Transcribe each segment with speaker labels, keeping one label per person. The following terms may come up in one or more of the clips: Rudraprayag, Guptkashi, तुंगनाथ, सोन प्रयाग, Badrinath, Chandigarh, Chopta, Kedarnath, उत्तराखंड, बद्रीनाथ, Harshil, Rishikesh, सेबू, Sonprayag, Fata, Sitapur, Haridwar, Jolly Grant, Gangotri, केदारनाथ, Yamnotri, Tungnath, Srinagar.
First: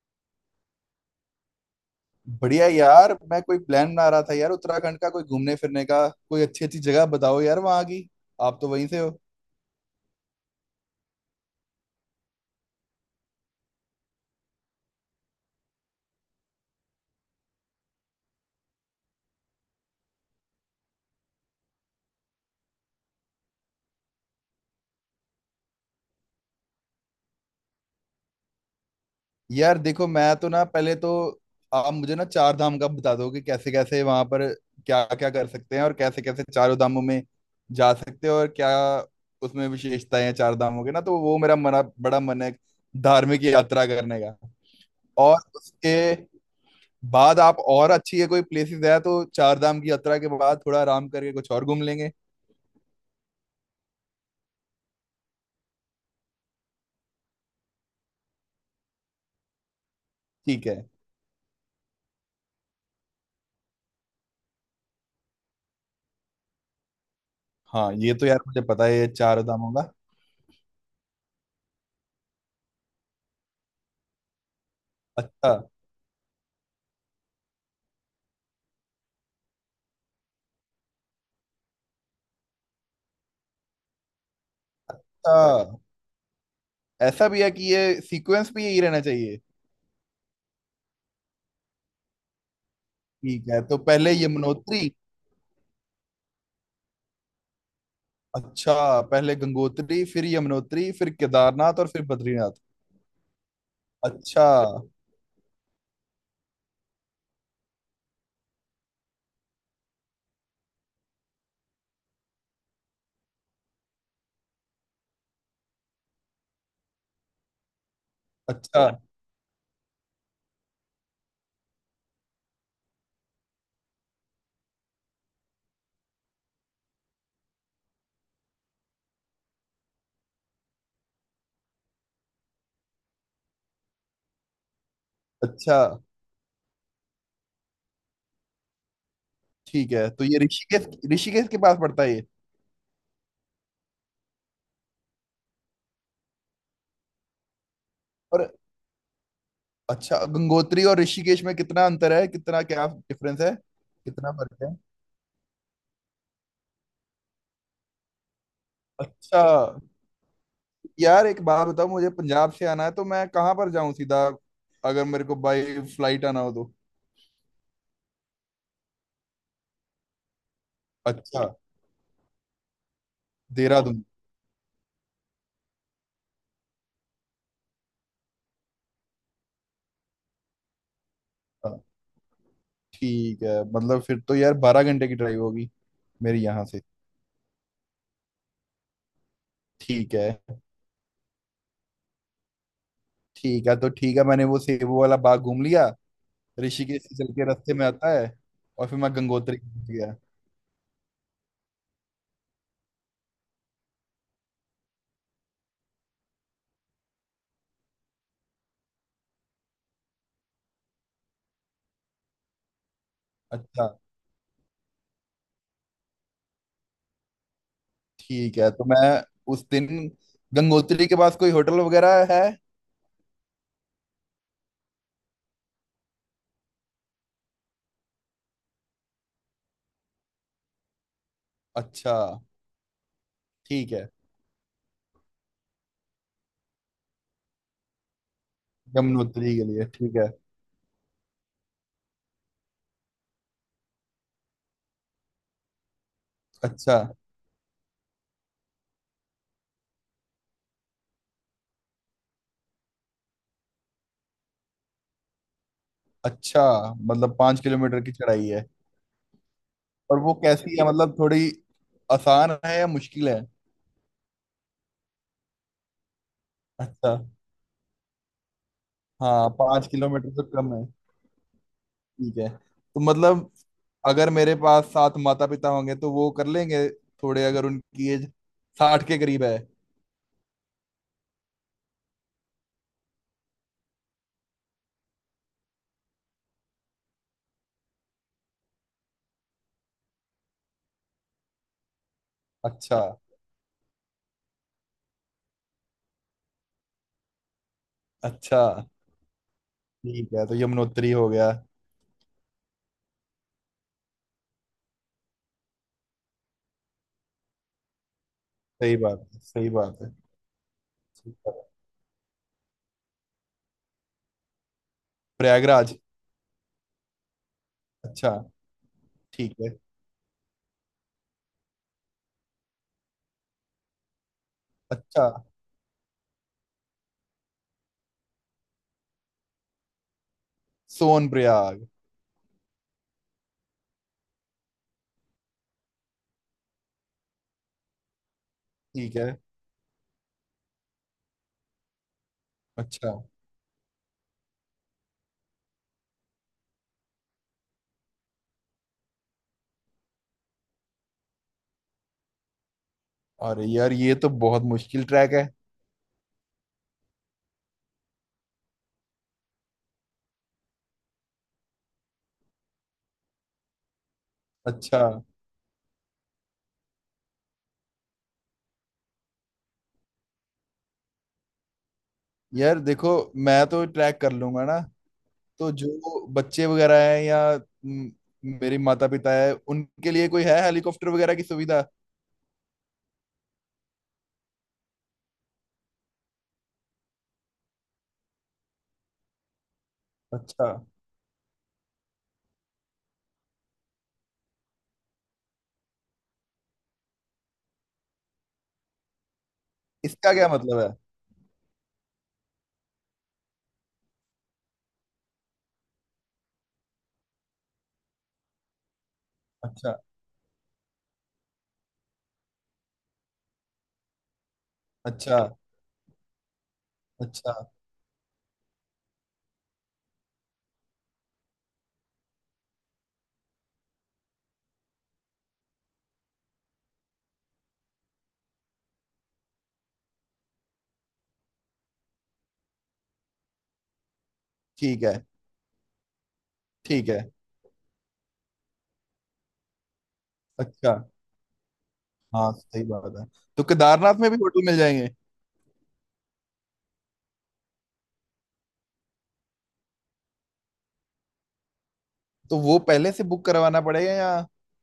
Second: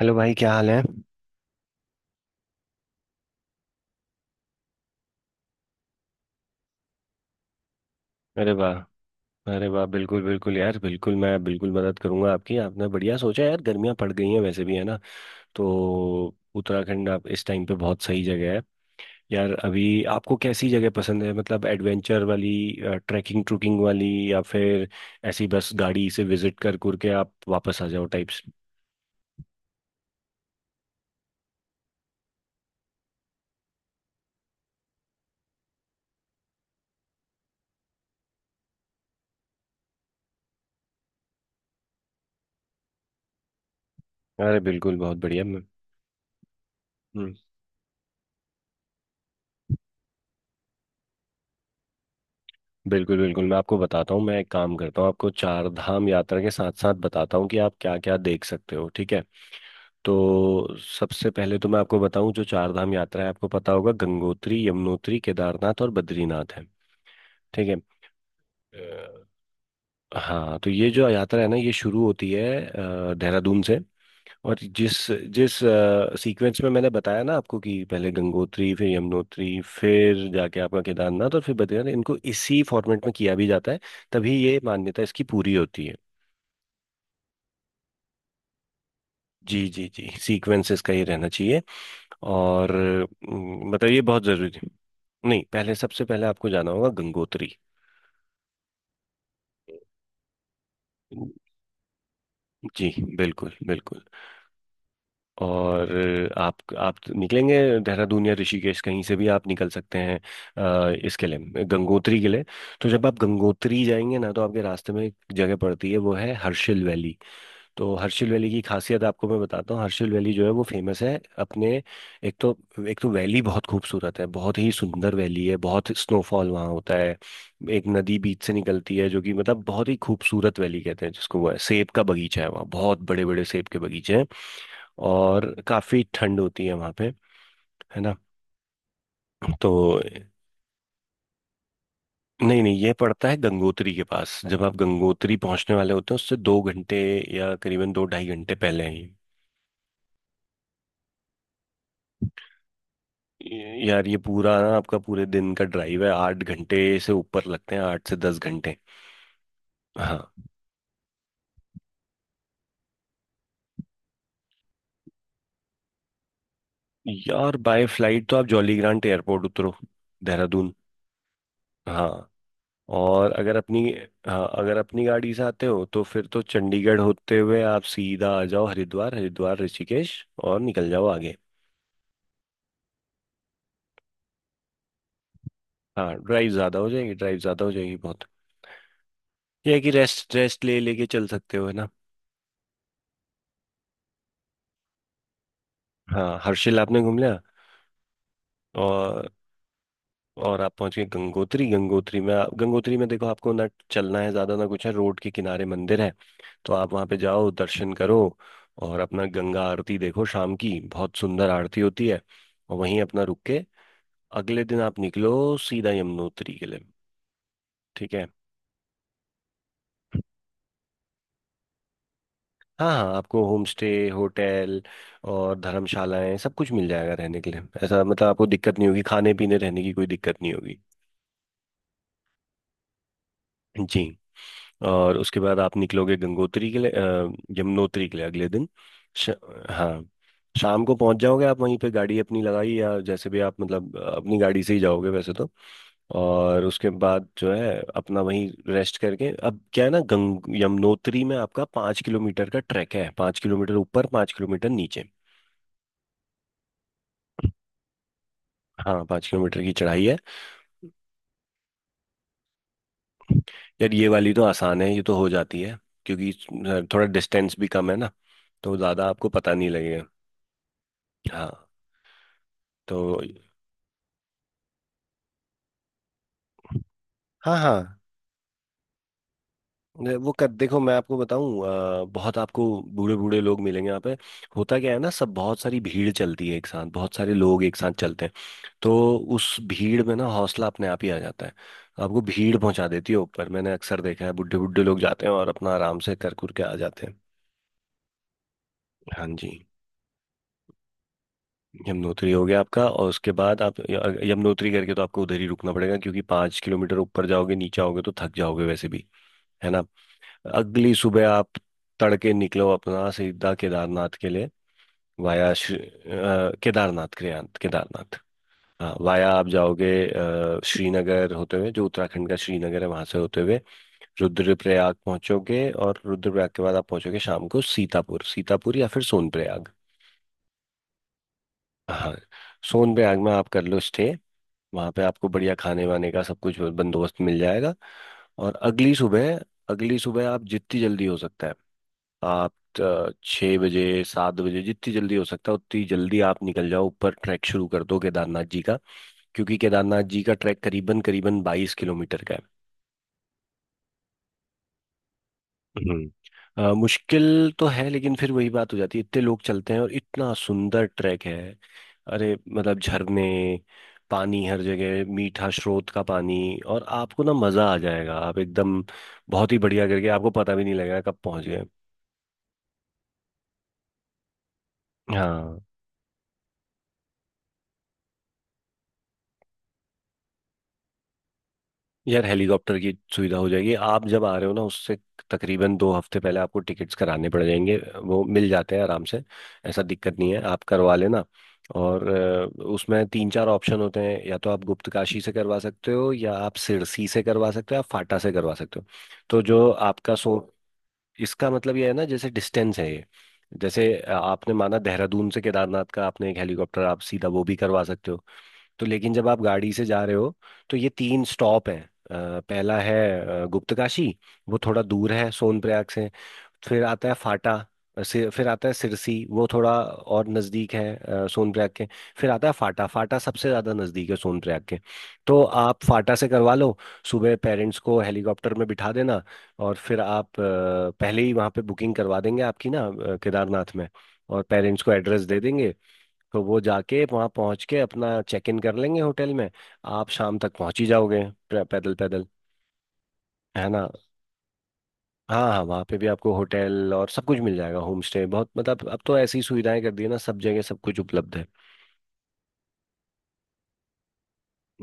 Speaker 1: Hello भाई, क्या हाल है।
Speaker 2: बढ़िया यार। मैं कोई प्लान बना रहा था यार, उत्तराखंड का कोई घूमने फिरने का कोई अच्छी अच्छी जगह बताओ यार वहाँ की।
Speaker 1: अरे
Speaker 2: आप तो
Speaker 1: वाह।
Speaker 2: वहीं से हो।
Speaker 1: अरे वाह, बिल्कुल बिल्कुल यार, बिल्कुल मैं बिल्कुल मदद करूंगा आपकी। आपने बढ़िया सोचा यार, गर्मियां पड़ गई हैं वैसे भी, है ना। तो उत्तराखंड आप इस टाइम पे बहुत सही जगह है यार अभी। आपको कैसी जगह पसंद है, मतलब एडवेंचर वाली, ट्रैकिंग ट्रुकिंग वाली, या फिर ऐसी बस गाड़ी से विजिट कर कर के आप वापस आ जाओ टाइप्स।
Speaker 2: यार देखो, मैं तो ना पहले तो आप मुझे ना चार धाम का बता दो कि कैसे कैसे वहां पर क्या क्या कर सकते हैं, और कैसे कैसे चारों धामों में जा सकते हैं, और क्या उसमें विशेषताएं हैं चार धामों के। ना तो वो मेरा मना बड़ा मन है धार्मिक यात्रा करने का।
Speaker 1: अरे बिल्कुल बहुत
Speaker 2: और
Speaker 1: बढ़िया। मैं
Speaker 2: उसके
Speaker 1: हम्म,
Speaker 2: बाद आप और अच्छी है कोई प्लेसेस है तो चार धाम की यात्रा के बाद थोड़ा आराम करके कुछ और घूम लेंगे।
Speaker 1: बिल्कुल बिल्कुल, मैं आपको बताता हूँ। मैं एक काम करता हूँ, आपको चार धाम यात्रा के साथ साथ बताता हूँ कि आप क्या क्या देख सकते हो, ठीक है।
Speaker 2: ठीक
Speaker 1: तो
Speaker 2: है।
Speaker 1: सबसे पहले तो मैं आपको बताऊं, जो चार धाम यात्रा है आपको पता होगा, गंगोत्री, यमुनोत्री, केदारनाथ और बद्रीनाथ है। ठीक है।
Speaker 2: हाँ ये तो यार मुझे पता है ये
Speaker 1: अ,
Speaker 2: चार दामों का।
Speaker 1: हाँ, तो ये जो यात्रा है ना, ये शुरू होती है देहरादून से। और जिस
Speaker 2: अच्छा।
Speaker 1: जिस सीक्वेंस में मैंने बताया ना आपको, कि पहले गंगोत्री, फिर यमुनोत्री, फिर जाके आपका केदारनाथ और फिर बद्रीनाथ, इनको इसी फॉर्मेट में किया भी जाता है। तभी ये मान्यता इसकी पूरी
Speaker 2: अच्छा,
Speaker 1: होती है।
Speaker 2: ऐसा भी है कि ये सीक्वेंस भी यही रहना चाहिए।
Speaker 1: जी जी जी, सीक्वेंस इसका ये रहना चाहिए। और
Speaker 2: ठीक है, तो
Speaker 1: मतलब ये
Speaker 2: पहले
Speaker 1: बहुत जरूरी है।
Speaker 2: यमुनोत्री।
Speaker 1: नहीं, पहले सबसे पहले आपको जाना होगा गंगोत्री।
Speaker 2: अच्छा, पहले गंगोत्री फिर यमुनोत्री फिर केदारनाथ और फिर बद्रीनाथ।
Speaker 1: जी, बिल्कुल बिल्कुल।
Speaker 2: अच्छा।
Speaker 1: और आप निकलेंगे देहरादून या ऋषिकेश, कहीं से भी आप निकल सकते हैं इसके लिए, गंगोत्री के लिए। तो जब आप गंगोत्री जाएंगे ना, तो आपके रास्ते में एक जगह पड़ती है, वो है हर्षिल वैली। तो हर्षिल वैली की
Speaker 2: अच्छा।
Speaker 1: खासियत आपको मैं बताता हूँ। हर्षिल वैली जो है, वो फेमस है अपने, एक तो एक तो वैली बहुत खूबसूरत है, बहुत ही सुंदर वैली है, बहुत स्नोफॉल वहाँ होता है। एक नदी बीच से निकलती है, जो कि मतलब बहुत ही खूबसूरत वैली कहते हैं जिसको। वो है सेब का बगीचा है, वहाँ बहुत बड़े बड़े सेब के बगीचे हैं। और
Speaker 2: अच्छा।
Speaker 1: काफी ठंड होती है वहाँ पे, है ना। तो
Speaker 2: ठीक है, तो ये ऋषिकेश, ऋषिकेश के पास पड़ता है ये?
Speaker 1: नहीं नहीं, ये पड़ता है गंगोत्री के पास, जब आप गंगोत्री पहुंचने वाले होते हैं उससे 2 घंटे या करीबन दो ढाई
Speaker 2: और
Speaker 1: घंटे पहले हैं ये।
Speaker 2: अच्छा, गंगोत्री और ऋषिकेश में कितना अंतर है, कितना क्या डिफरेंस है?
Speaker 1: यार ये
Speaker 2: कितना
Speaker 1: पूरा
Speaker 2: फर्क
Speaker 1: ना
Speaker 2: है?
Speaker 1: आपका पूरे दिन का ड्राइव है, 8 घंटे से ऊपर लगते हैं, 8 से 10 घंटे।
Speaker 2: अच्छा।
Speaker 1: हाँ,
Speaker 2: यार एक बात बताओ, मुझे पंजाब से आना है तो मैं कहाँ पर जाऊं सीधा, अगर मेरे को बाई फ्लाइट आना हो तो?
Speaker 1: यार बाय फ्लाइट तो आप जॉली ग्रांट एयरपोर्ट उतरो, देहरादून।
Speaker 2: अच्छा,
Speaker 1: हाँ। और अगर अपनी,
Speaker 2: देहरादून।
Speaker 1: हाँ अगर अपनी गाड़ी से आते हो तो फिर तो चंडीगढ़ होते हुए आप सीधा आ जाओ हरिद्वार, हरिद्वार ऋषिकेश, और निकल जाओ आगे।
Speaker 2: हाँ, ठीक है, मतलब फिर तो यार 12 घंटे की ड्राइव होगी
Speaker 1: हाँ,
Speaker 2: मेरे
Speaker 1: ड्राइव
Speaker 2: यहाँ
Speaker 1: ज़्यादा
Speaker 2: से।
Speaker 1: हो जाएगी, ड्राइव ज़्यादा हो जाएगी बहुत। यह है कि
Speaker 2: ठीक
Speaker 1: रेस्ट
Speaker 2: है।
Speaker 1: रेस्ट ले लेके चल सकते हो, है ना।
Speaker 2: ठीक है तो ठीक है, मैंने वो सेबू वाला बाग घूम लिया,
Speaker 1: हाँ, हर्षिल आपने
Speaker 2: ऋषिकेश से
Speaker 1: घूम
Speaker 2: चल
Speaker 1: लिया।
Speaker 2: के रास्ते में आता है, और फिर मैं
Speaker 1: और
Speaker 2: गंगोत्री पहुंच गया।
Speaker 1: और आप पहुंच गए गंगोत्री। गंगोत्री में गंगोत्री में देखो, आपको ना चलना है ज्यादा ना कुछ है, रोड के किनारे मंदिर है। तो आप वहां पे जाओ, दर्शन करो, और अपना गंगा आरती देखो शाम की, बहुत सुंदर आरती होती है। और वहीं अपना रुक के
Speaker 2: अच्छा।
Speaker 1: अगले दिन आप निकलो सीधा यमुनोत्री के लिए, ठीक है।
Speaker 2: ठीक है, तो मैं उस दिन गंगोत्री के पास कोई होटल वगैरह है?
Speaker 1: हाँ हाँ, आपको होम स्टे, होटल और धर्मशालाएं सब कुछ मिल जाएगा रहने के लिए। ऐसा मतलब आपको दिक्कत नहीं होगी, खाने पीने रहने की कोई दिक्कत नहीं होगी।
Speaker 2: अच्छा, ठीक
Speaker 1: जी।
Speaker 2: है।
Speaker 1: और उसके बाद आप निकलोगे गंगोत्री के लिए, यमुनोत्री के लिए अगले दिन। श,
Speaker 2: यमुनोत्री के लिए
Speaker 1: हाँ,
Speaker 2: ठीक है।
Speaker 1: शाम को पहुंच जाओगे आप। वहीं पे गाड़ी अपनी लगाई, या जैसे भी आप, मतलब अपनी गाड़ी से ही जाओगे वैसे तो। और उसके
Speaker 2: अच्छा।
Speaker 1: बाद जो है अपना वहीं रेस्ट करके, अब क्या है ना, गंग यमुनोत्री में आपका 5 किलोमीटर का ट्रैक है, 5 किलोमीटर ऊपर 5 किलोमीटर नीचे।
Speaker 2: अच्छा, मतलब 5 किलोमीटर की चढ़ाई है।
Speaker 1: हाँ, 5 किलोमीटर की चढ़ाई है।
Speaker 2: और वो कैसी है, मतलब थोड़ी आसान है या मुश्किल है?
Speaker 1: यार ये वाली तो आसान है, ये तो हो जाती है क्योंकि थोड़ा
Speaker 2: अच्छा।
Speaker 1: डिस्टेंस भी कम है ना, तो ज़्यादा आपको
Speaker 2: हाँ,
Speaker 1: पता नहीं
Speaker 2: पाँच
Speaker 1: लगेगा।
Speaker 2: किलोमीटर से कम है।
Speaker 1: हाँ।
Speaker 2: ठीक है,
Speaker 1: तो
Speaker 2: तो मतलब अगर मेरे पास सात माता पिता होंगे तो वो कर लेंगे? थोड़े
Speaker 1: हाँ
Speaker 2: अगर
Speaker 1: हाँ,
Speaker 2: उनकी एज 60 के करीब है।
Speaker 1: वो कर, देखो मैं आपको बताऊं, बहुत आपको बूढ़े बूढ़े लोग मिलेंगे यहाँ पे। होता क्या है ना, सब बहुत सारी भीड़ चलती है एक साथ, बहुत सारे लोग एक साथ चलते हैं। तो उस भीड़ में ना हौसला अपने आप ही आ जाता है। आपको भीड़ पहुंचा
Speaker 2: अच्छा।
Speaker 1: देती है ऊपर, मैंने अक्सर देखा है बुढ़े बुढ़े लोग जाते हैं और अपना आराम से कर कुर के आ जाते हैं।
Speaker 2: अच्छा।
Speaker 1: हाँ जी।
Speaker 2: ठीक है तो यमुनोत्री हो गया।
Speaker 1: यमुनोत्री हो गया आपका, और उसके बाद आप यमुनोत्री करके तो आपको उधर ही रुकना पड़ेगा, क्योंकि 5 किलोमीटर ऊपर जाओगे नीचे आओगे तो थक जाओगे वैसे
Speaker 2: सही
Speaker 1: भी,
Speaker 2: बात है,
Speaker 1: है
Speaker 2: सही
Speaker 1: ना।
Speaker 2: बात है।
Speaker 1: अगली सुबह
Speaker 2: ठीक
Speaker 1: आप
Speaker 2: है।
Speaker 1: तड़के निकलो अपना सीधा केदारनाथ के लिए, वाया श्री-
Speaker 2: प्रयागराज?
Speaker 1: अ, केदारनाथ केदारनाथ केदारनाथ
Speaker 2: अच्छा।
Speaker 1: हाँ, वाया आप
Speaker 2: ठीक है।
Speaker 1: जाओगे श्रीनगर होते हुए, जो उत्तराखंड का श्रीनगर है वहां से होते हुए रुद्रप्रयाग
Speaker 2: अच्छा,
Speaker 1: पहुंचोगे। और रुद्रप्रयाग के बाद आप पहुंचोगे शाम को सीतापुर, सीतापुर या फिर सोनप्रयाग।
Speaker 2: सोन प्रयाग।
Speaker 1: हाँ, सोनप्रयाग में आप कर लो स्टे। वहाँ पे आपको बढ़िया खाने वाने का सब कुछ बंदोबस्त मिल जाएगा। और अगली
Speaker 2: ठीक है।
Speaker 1: सुबह, अगली सुबह आप जितनी जल्दी हो सकता है आप
Speaker 2: अच्छा।
Speaker 1: 6 बजे, 7 बजे, जितनी जल्दी हो सकता है उतनी जल्दी आप निकल जाओ ऊपर, ट्रैक शुरू कर दो केदारनाथ जी का। क्योंकि केदारनाथ जी का ट्रैक करीबन करीबन 22 किलोमीटर का है।
Speaker 2: और यार ये तो बहुत मुश्किल ट्रैक है।
Speaker 1: मुश्किल तो है, लेकिन फिर वही बात हो जाती है, इतने लोग चलते हैं और इतना सुंदर ट्रैक है। अरे मतलब झरने, पानी, हर
Speaker 2: अच्छा।
Speaker 1: जगह मीठा स्रोत का पानी। और आपको ना मज़ा आ जाएगा, आप एकदम बहुत ही बढ़िया करके, आपको पता भी नहीं लगेगा कब पहुंच गए।
Speaker 2: यार देखो, मैं तो ट्रैक कर लूंगा ना,
Speaker 1: हाँ,
Speaker 2: तो जो बच्चे वगैरह हैं या म, मेरे माता पिता है, उनके लिए कोई है हेलीकॉप्टर वगैरह की सुविधा?
Speaker 1: यार हेलीकॉप्टर की सुविधा हो जाएगी। आप जब आ रहे हो ना, उससे तकरीबन 2 हफ्ते पहले आपको टिकट्स कराने पड़ जाएंगे, वो मिल जाते हैं आराम से। ऐसा दिक्कत नहीं है, आप
Speaker 2: अच्छा,
Speaker 1: करवा लेना। और उसमें तीन चार ऑप्शन होते हैं, या तो आप गुप्तकाशी से करवा सकते हो, या आप सिरसी से करवा सकते हो, आप फाटा से करवा सकते हो। तो जो आपका
Speaker 2: इसका
Speaker 1: सो,
Speaker 2: क्या मतलब है?
Speaker 1: इसका मतलब ये है ना, जैसे डिस्टेंस है ये। जैसे आपने माना देहरादून से केदारनाथ का, आपने एक हेलीकॉप्टर आप सीधा वो भी करवा सकते हो। तो लेकिन जब आप गाड़ी से
Speaker 2: अच्छा।
Speaker 1: जा रहे हो, तो ये तीन स्टॉप हैं। पहला है गुप्तकाशी, वो थोड़ा दूर है
Speaker 2: अच्छा।
Speaker 1: सोनप्रयाग से। फिर आता है फाटा,
Speaker 2: अच्छा।
Speaker 1: फिर आता है सिरसी, वो थोड़ा और नज़दीक है सोनप्रयाग के। फिर आता है फाटा, फाटा सबसे ज़्यादा नज़दीक है सोनप्रयाग के। तो आप फाटा से करवा लो। सुबह पेरेंट्स को हेलीकॉप्टर में बिठा देना, और फिर आप पहले ही वहाँ पे बुकिंग करवा देंगे आपकी ना केदारनाथ में, और पेरेंट्स को
Speaker 2: ठीक है।
Speaker 1: एड्रेस दे देंगे। तो वो जाके
Speaker 2: ठीक है।
Speaker 1: वहाँ पहुँच के अपना चेक इन कर लेंगे होटल में। आप शाम तक पहुँच ही
Speaker 2: अच्छा।
Speaker 1: जाओगे, पैदल पैदल,
Speaker 2: हाँ सही बात है। तो
Speaker 1: है ना।
Speaker 2: केदारनाथ में भी होटल मिल जाएंगे?
Speaker 1: हाँ हाँ, वहाँ पे भी आपको होटल और सब कुछ मिल जाएगा, होम स्टे। बहुत, मतलब अब तो ऐसी सुविधाएं कर दी है ना, सब जगह सब कुछ उपलब्ध है।
Speaker 2: तो वो पहले से बुक करवाना पड़ेगा या?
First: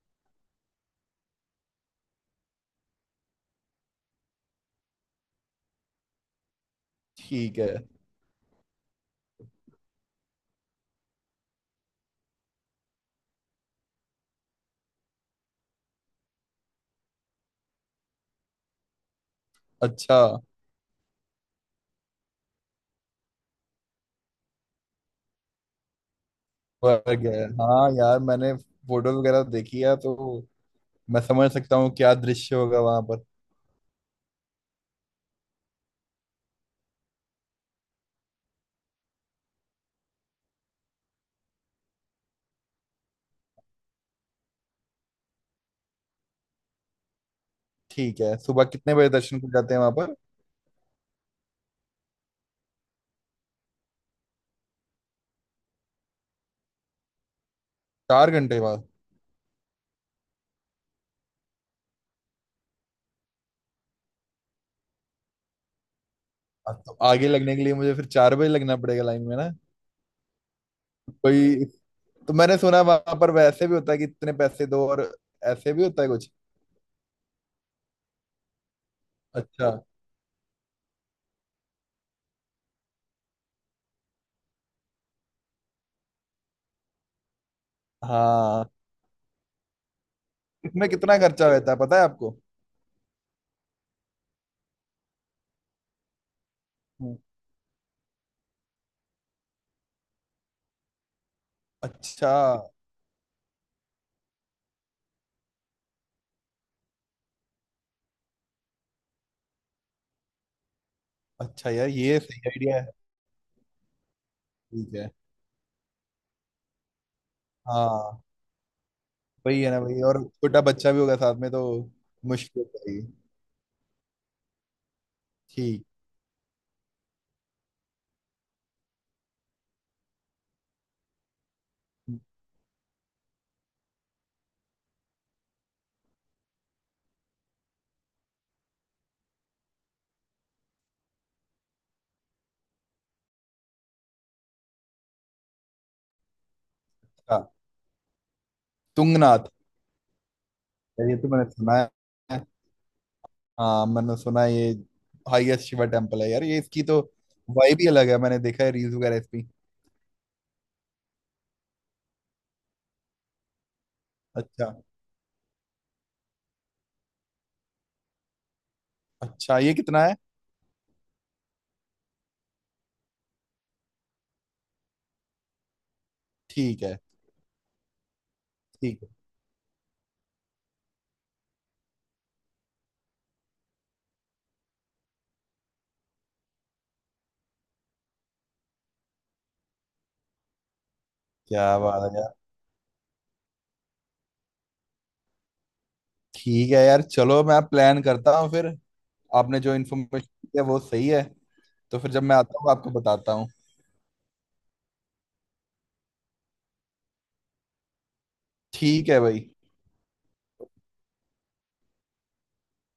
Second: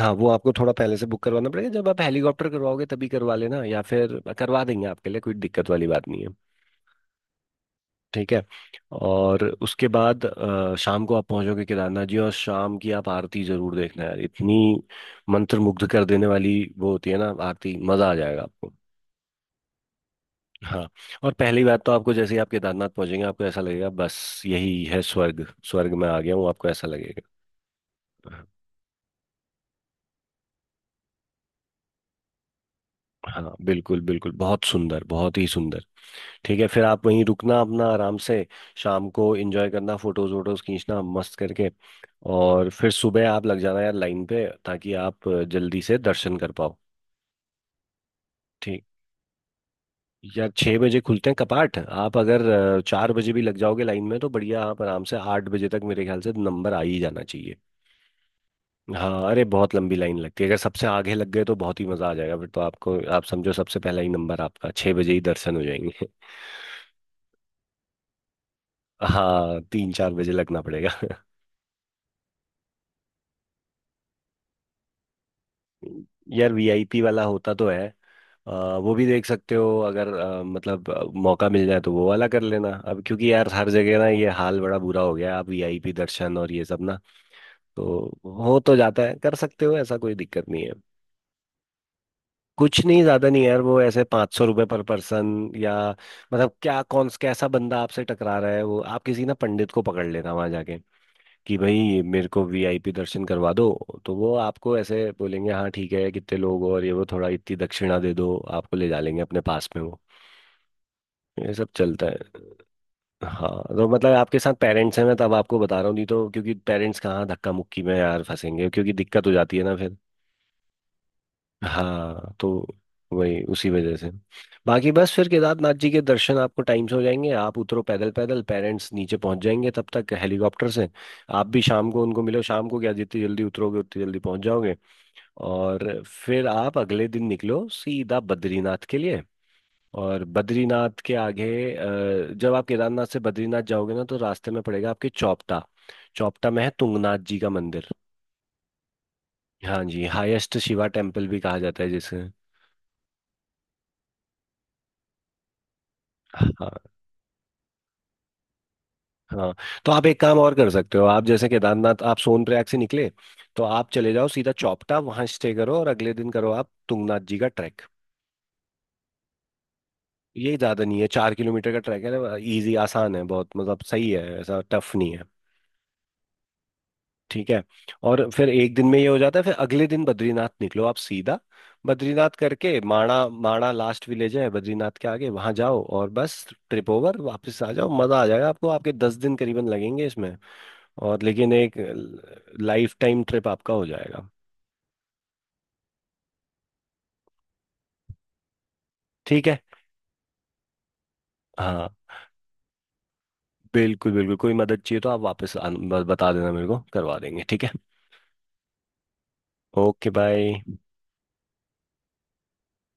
Speaker 1: हाँ, वो आपको थोड़ा पहले से बुक करवाना पड़ेगा, जब आप हेलीकॉप्टर करवाओगे तभी करवा लेना, या फिर करवा देंगे आपके लिए, कोई दिक्कत वाली बात नहीं है।
Speaker 2: ठीक है।
Speaker 1: ठीक है। और उसके बाद शाम को आप पहुंचोगे केदारनाथ जी, और शाम की आप आरती जरूर देखना यार, इतनी मंत्रमुग्ध कर देने वाली वो होती है ना आरती, मजा आ जाएगा आपको।
Speaker 2: अच्छा,
Speaker 1: हाँ। और पहली बात तो, आपको जैसे ही आप केदारनाथ पहुंचेंगे, आपको ऐसा लगेगा बस यही है स्वर्ग। स्वर्ग में आ गया हूँ, आपको ऐसा
Speaker 2: वर्ग
Speaker 1: लगेगा।
Speaker 2: है हाँ। यार मैंने फोटो वगैरह देखी है तो मैं समझ सकता हूँ क्या दृश्य होगा वहां पर।
Speaker 1: हाँ बिल्कुल बिल्कुल, बहुत सुंदर, बहुत ही सुंदर। ठीक है, फिर आप वहीं रुकना अपना आराम से, शाम को एंजॉय करना, फोटोज वोटोज खींचना मस्त करके। और फिर सुबह आप लग जाना यार लाइन पे, ताकि आप जल्दी से दर्शन कर पाओ।
Speaker 2: ठीक है, सुबह
Speaker 1: ठीक।
Speaker 2: कितने बजे दर्शन को जाते हैं वहां पर?
Speaker 1: यार 6 बजे खुलते हैं कपाट, आप अगर 4 बजे भी लग जाओगे लाइन में तो बढ़िया, आप आराम से 8 बजे तक मेरे ख्याल से नंबर आ ही जाना चाहिए।
Speaker 2: 4 घंटे बाद?
Speaker 1: हाँ, अरे बहुत लंबी लाइन लगती है। अगर सबसे आगे लग गए तो बहुत ही मजा आ जाएगा, फिर तो आपको, आप समझो सबसे पहला ही नंबर आपका, 6 बजे ही दर्शन हो जाएंगे।
Speaker 2: अब तो आगे लगने के लिए मुझे फिर 4 बजे लगना पड़ेगा लाइन में ना।
Speaker 1: हाँ, 3 4 बजे लगना पड़ेगा।
Speaker 2: कोई, तो मैंने सुना वहां पर वैसे भी होता है कि इतने पैसे दो और ऐसे भी होता है कुछ?
Speaker 1: यार वीआईपी वाला होता तो है। अ, वो भी देख सकते
Speaker 2: अच्छा।
Speaker 1: हो, अगर मतलब मौका मिल जाए तो वो वाला कर लेना, अब क्योंकि यार हर जगह ना ये हाल बड़ा बुरा हो गया है, आप वीआईपी दर्शन और ये सब ना। तो हो
Speaker 2: हाँ।
Speaker 1: तो जाता है, कर सकते हो, ऐसा कोई दिक्कत नहीं है।
Speaker 2: इसमें कितना खर्चा होता है पता है आपको?
Speaker 1: कुछ नहीं ज्यादा नहीं है यार, वो ऐसे 500 रुपये पर पर्सन या, मतलब क्या कौन
Speaker 2: हम्म।
Speaker 1: कैसा बंदा आपसे टकरा रहा है। वो आप किसी ना पंडित को पकड़ लेना वहां जाके, कि भाई मेरे
Speaker 2: अच्छा।
Speaker 1: को वीआईपी दर्शन करवा दो। तो वो आपको ऐसे बोलेंगे, हाँ ठीक है कितने लोग हो और ये वो, थोड़ा इतनी दक्षिणा दे दो, आपको ले जा लेंगे अपने पास में वो। ये सब
Speaker 2: अच्छा यार
Speaker 1: चलता है।
Speaker 2: ये सही आइडिया है।
Speaker 1: हाँ, तो मतलब आपके साथ
Speaker 2: ठीक
Speaker 1: पेरेंट्स हैं
Speaker 2: है।
Speaker 1: मैं तब आपको बता रहा हूँ, नहीं तो क्योंकि पेरेंट्स कहाँ धक्का मुक्की में
Speaker 2: हाँ
Speaker 1: यार फंसेंगे, क्योंकि दिक्कत हो जाती
Speaker 2: वही
Speaker 1: है
Speaker 2: है
Speaker 1: ना
Speaker 2: ना,
Speaker 1: फिर।
Speaker 2: वही। और छोटा बच्चा भी होगा साथ में तो
Speaker 1: हाँ, तो
Speaker 2: मुश्किल हो जाएगी।
Speaker 1: वही उसी वजह से। बाकी बस फिर केदारनाथ
Speaker 2: ठीक।
Speaker 1: जी के दर्शन आपको टाइम से हो जाएंगे, आप उतरो पैदल पैदल, पेरेंट्स नीचे पहुंच जाएंगे तब तक हेलीकॉप्टर से। आप भी शाम को उनको मिलो, शाम को क्या जितनी जल्दी उतरोगे उतनी जल्दी पहुंच जाओगे। और फिर आप अगले दिन निकलो सीधा बद्रीनाथ के लिए। और बद्रीनाथ के आगे, जब आप केदारनाथ से बद्रीनाथ जाओगे ना, तो रास्ते में पड़ेगा आपके चौपटा। चौपटा में है तुंगनाथ जी का
Speaker 2: हाँ,
Speaker 1: मंदिर।
Speaker 2: तुंगनाथ।
Speaker 1: हाँ जी, हाईएस्ट शिवा
Speaker 2: यार ये
Speaker 1: टेम्पल
Speaker 2: तो
Speaker 1: भी
Speaker 2: मैंने
Speaker 1: कहा
Speaker 2: सुना
Speaker 1: जाता है जिसे।
Speaker 2: है। हाँ मैंने सुना है ये। हाईएस्ट शिवा टेम्पल है यार ये,
Speaker 1: हाँ।
Speaker 2: इसकी तो वाइब ही अलग है। मैंने देखा है रील्स वगैरह इस पे।
Speaker 1: हाँ तो आप एक काम और कर सकते हो, आप जैसे केदारनाथ, आप सोनप्रयाग से निकले तो आप चले जाओ सीधा
Speaker 2: अच्छा।
Speaker 1: चौपटा, वहां स्टे करो और अगले दिन करो आप तुंगनाथ जी का ट्रैक।
Speaker 2: अच्छा ये कितना है?
Speaker 1: ये ज्यादा नहीं है, 4 किलोमीटर का ट्रैक है ना, इजी आसान है बहुत, मतलब सही है, ऐसा टफ नहीं है।
Speaker 2: ठीक है।
Speaker 1: ठीक है। और फिर एक दिन में
Speaker 2: ठीक
Speaker 1: ये
Speaker 2: है।
Speaker 1: हो जाता है, फिर अगले दिन बद्रीनाथ निकलो आप सीधा। बद्रीनाथ करके माणा, माणा लास्ट विलेज है बद्रीनाथ के आगे, वहां जाओ और बस ट्रिप ओवर, वापस आ जाओ। मजा आ जाएगा आपको, आपके 10 दिन करीबन लगेंगे इसमें। और लेकिन एक
Speaker 2: क्या बात है यार।
Speaker 1: लाइफ टाइम ट्रिप आपका हो जाएगा।
Speaker 2: ठीक है यार, चलो मैं प्लान करता हूँ फिर।
Speaker 1: ठीक है।
Speaker 2: आपने जो इन्फॉर्मेशन दी है वो सही है,
Speaker 1: हाँ
Speaker 2: तो फिर जब मैं आता हूँ आपको बताता हूँ।
Speaker 1: बिल्कुल बिल्कुल, कोई मदद चाहिए तो आप वापस बता देना मेरे को, करवा देंगे, ठीक है।
Speaker 2: ठीक है भाई।
Speaker 1: Okay bye.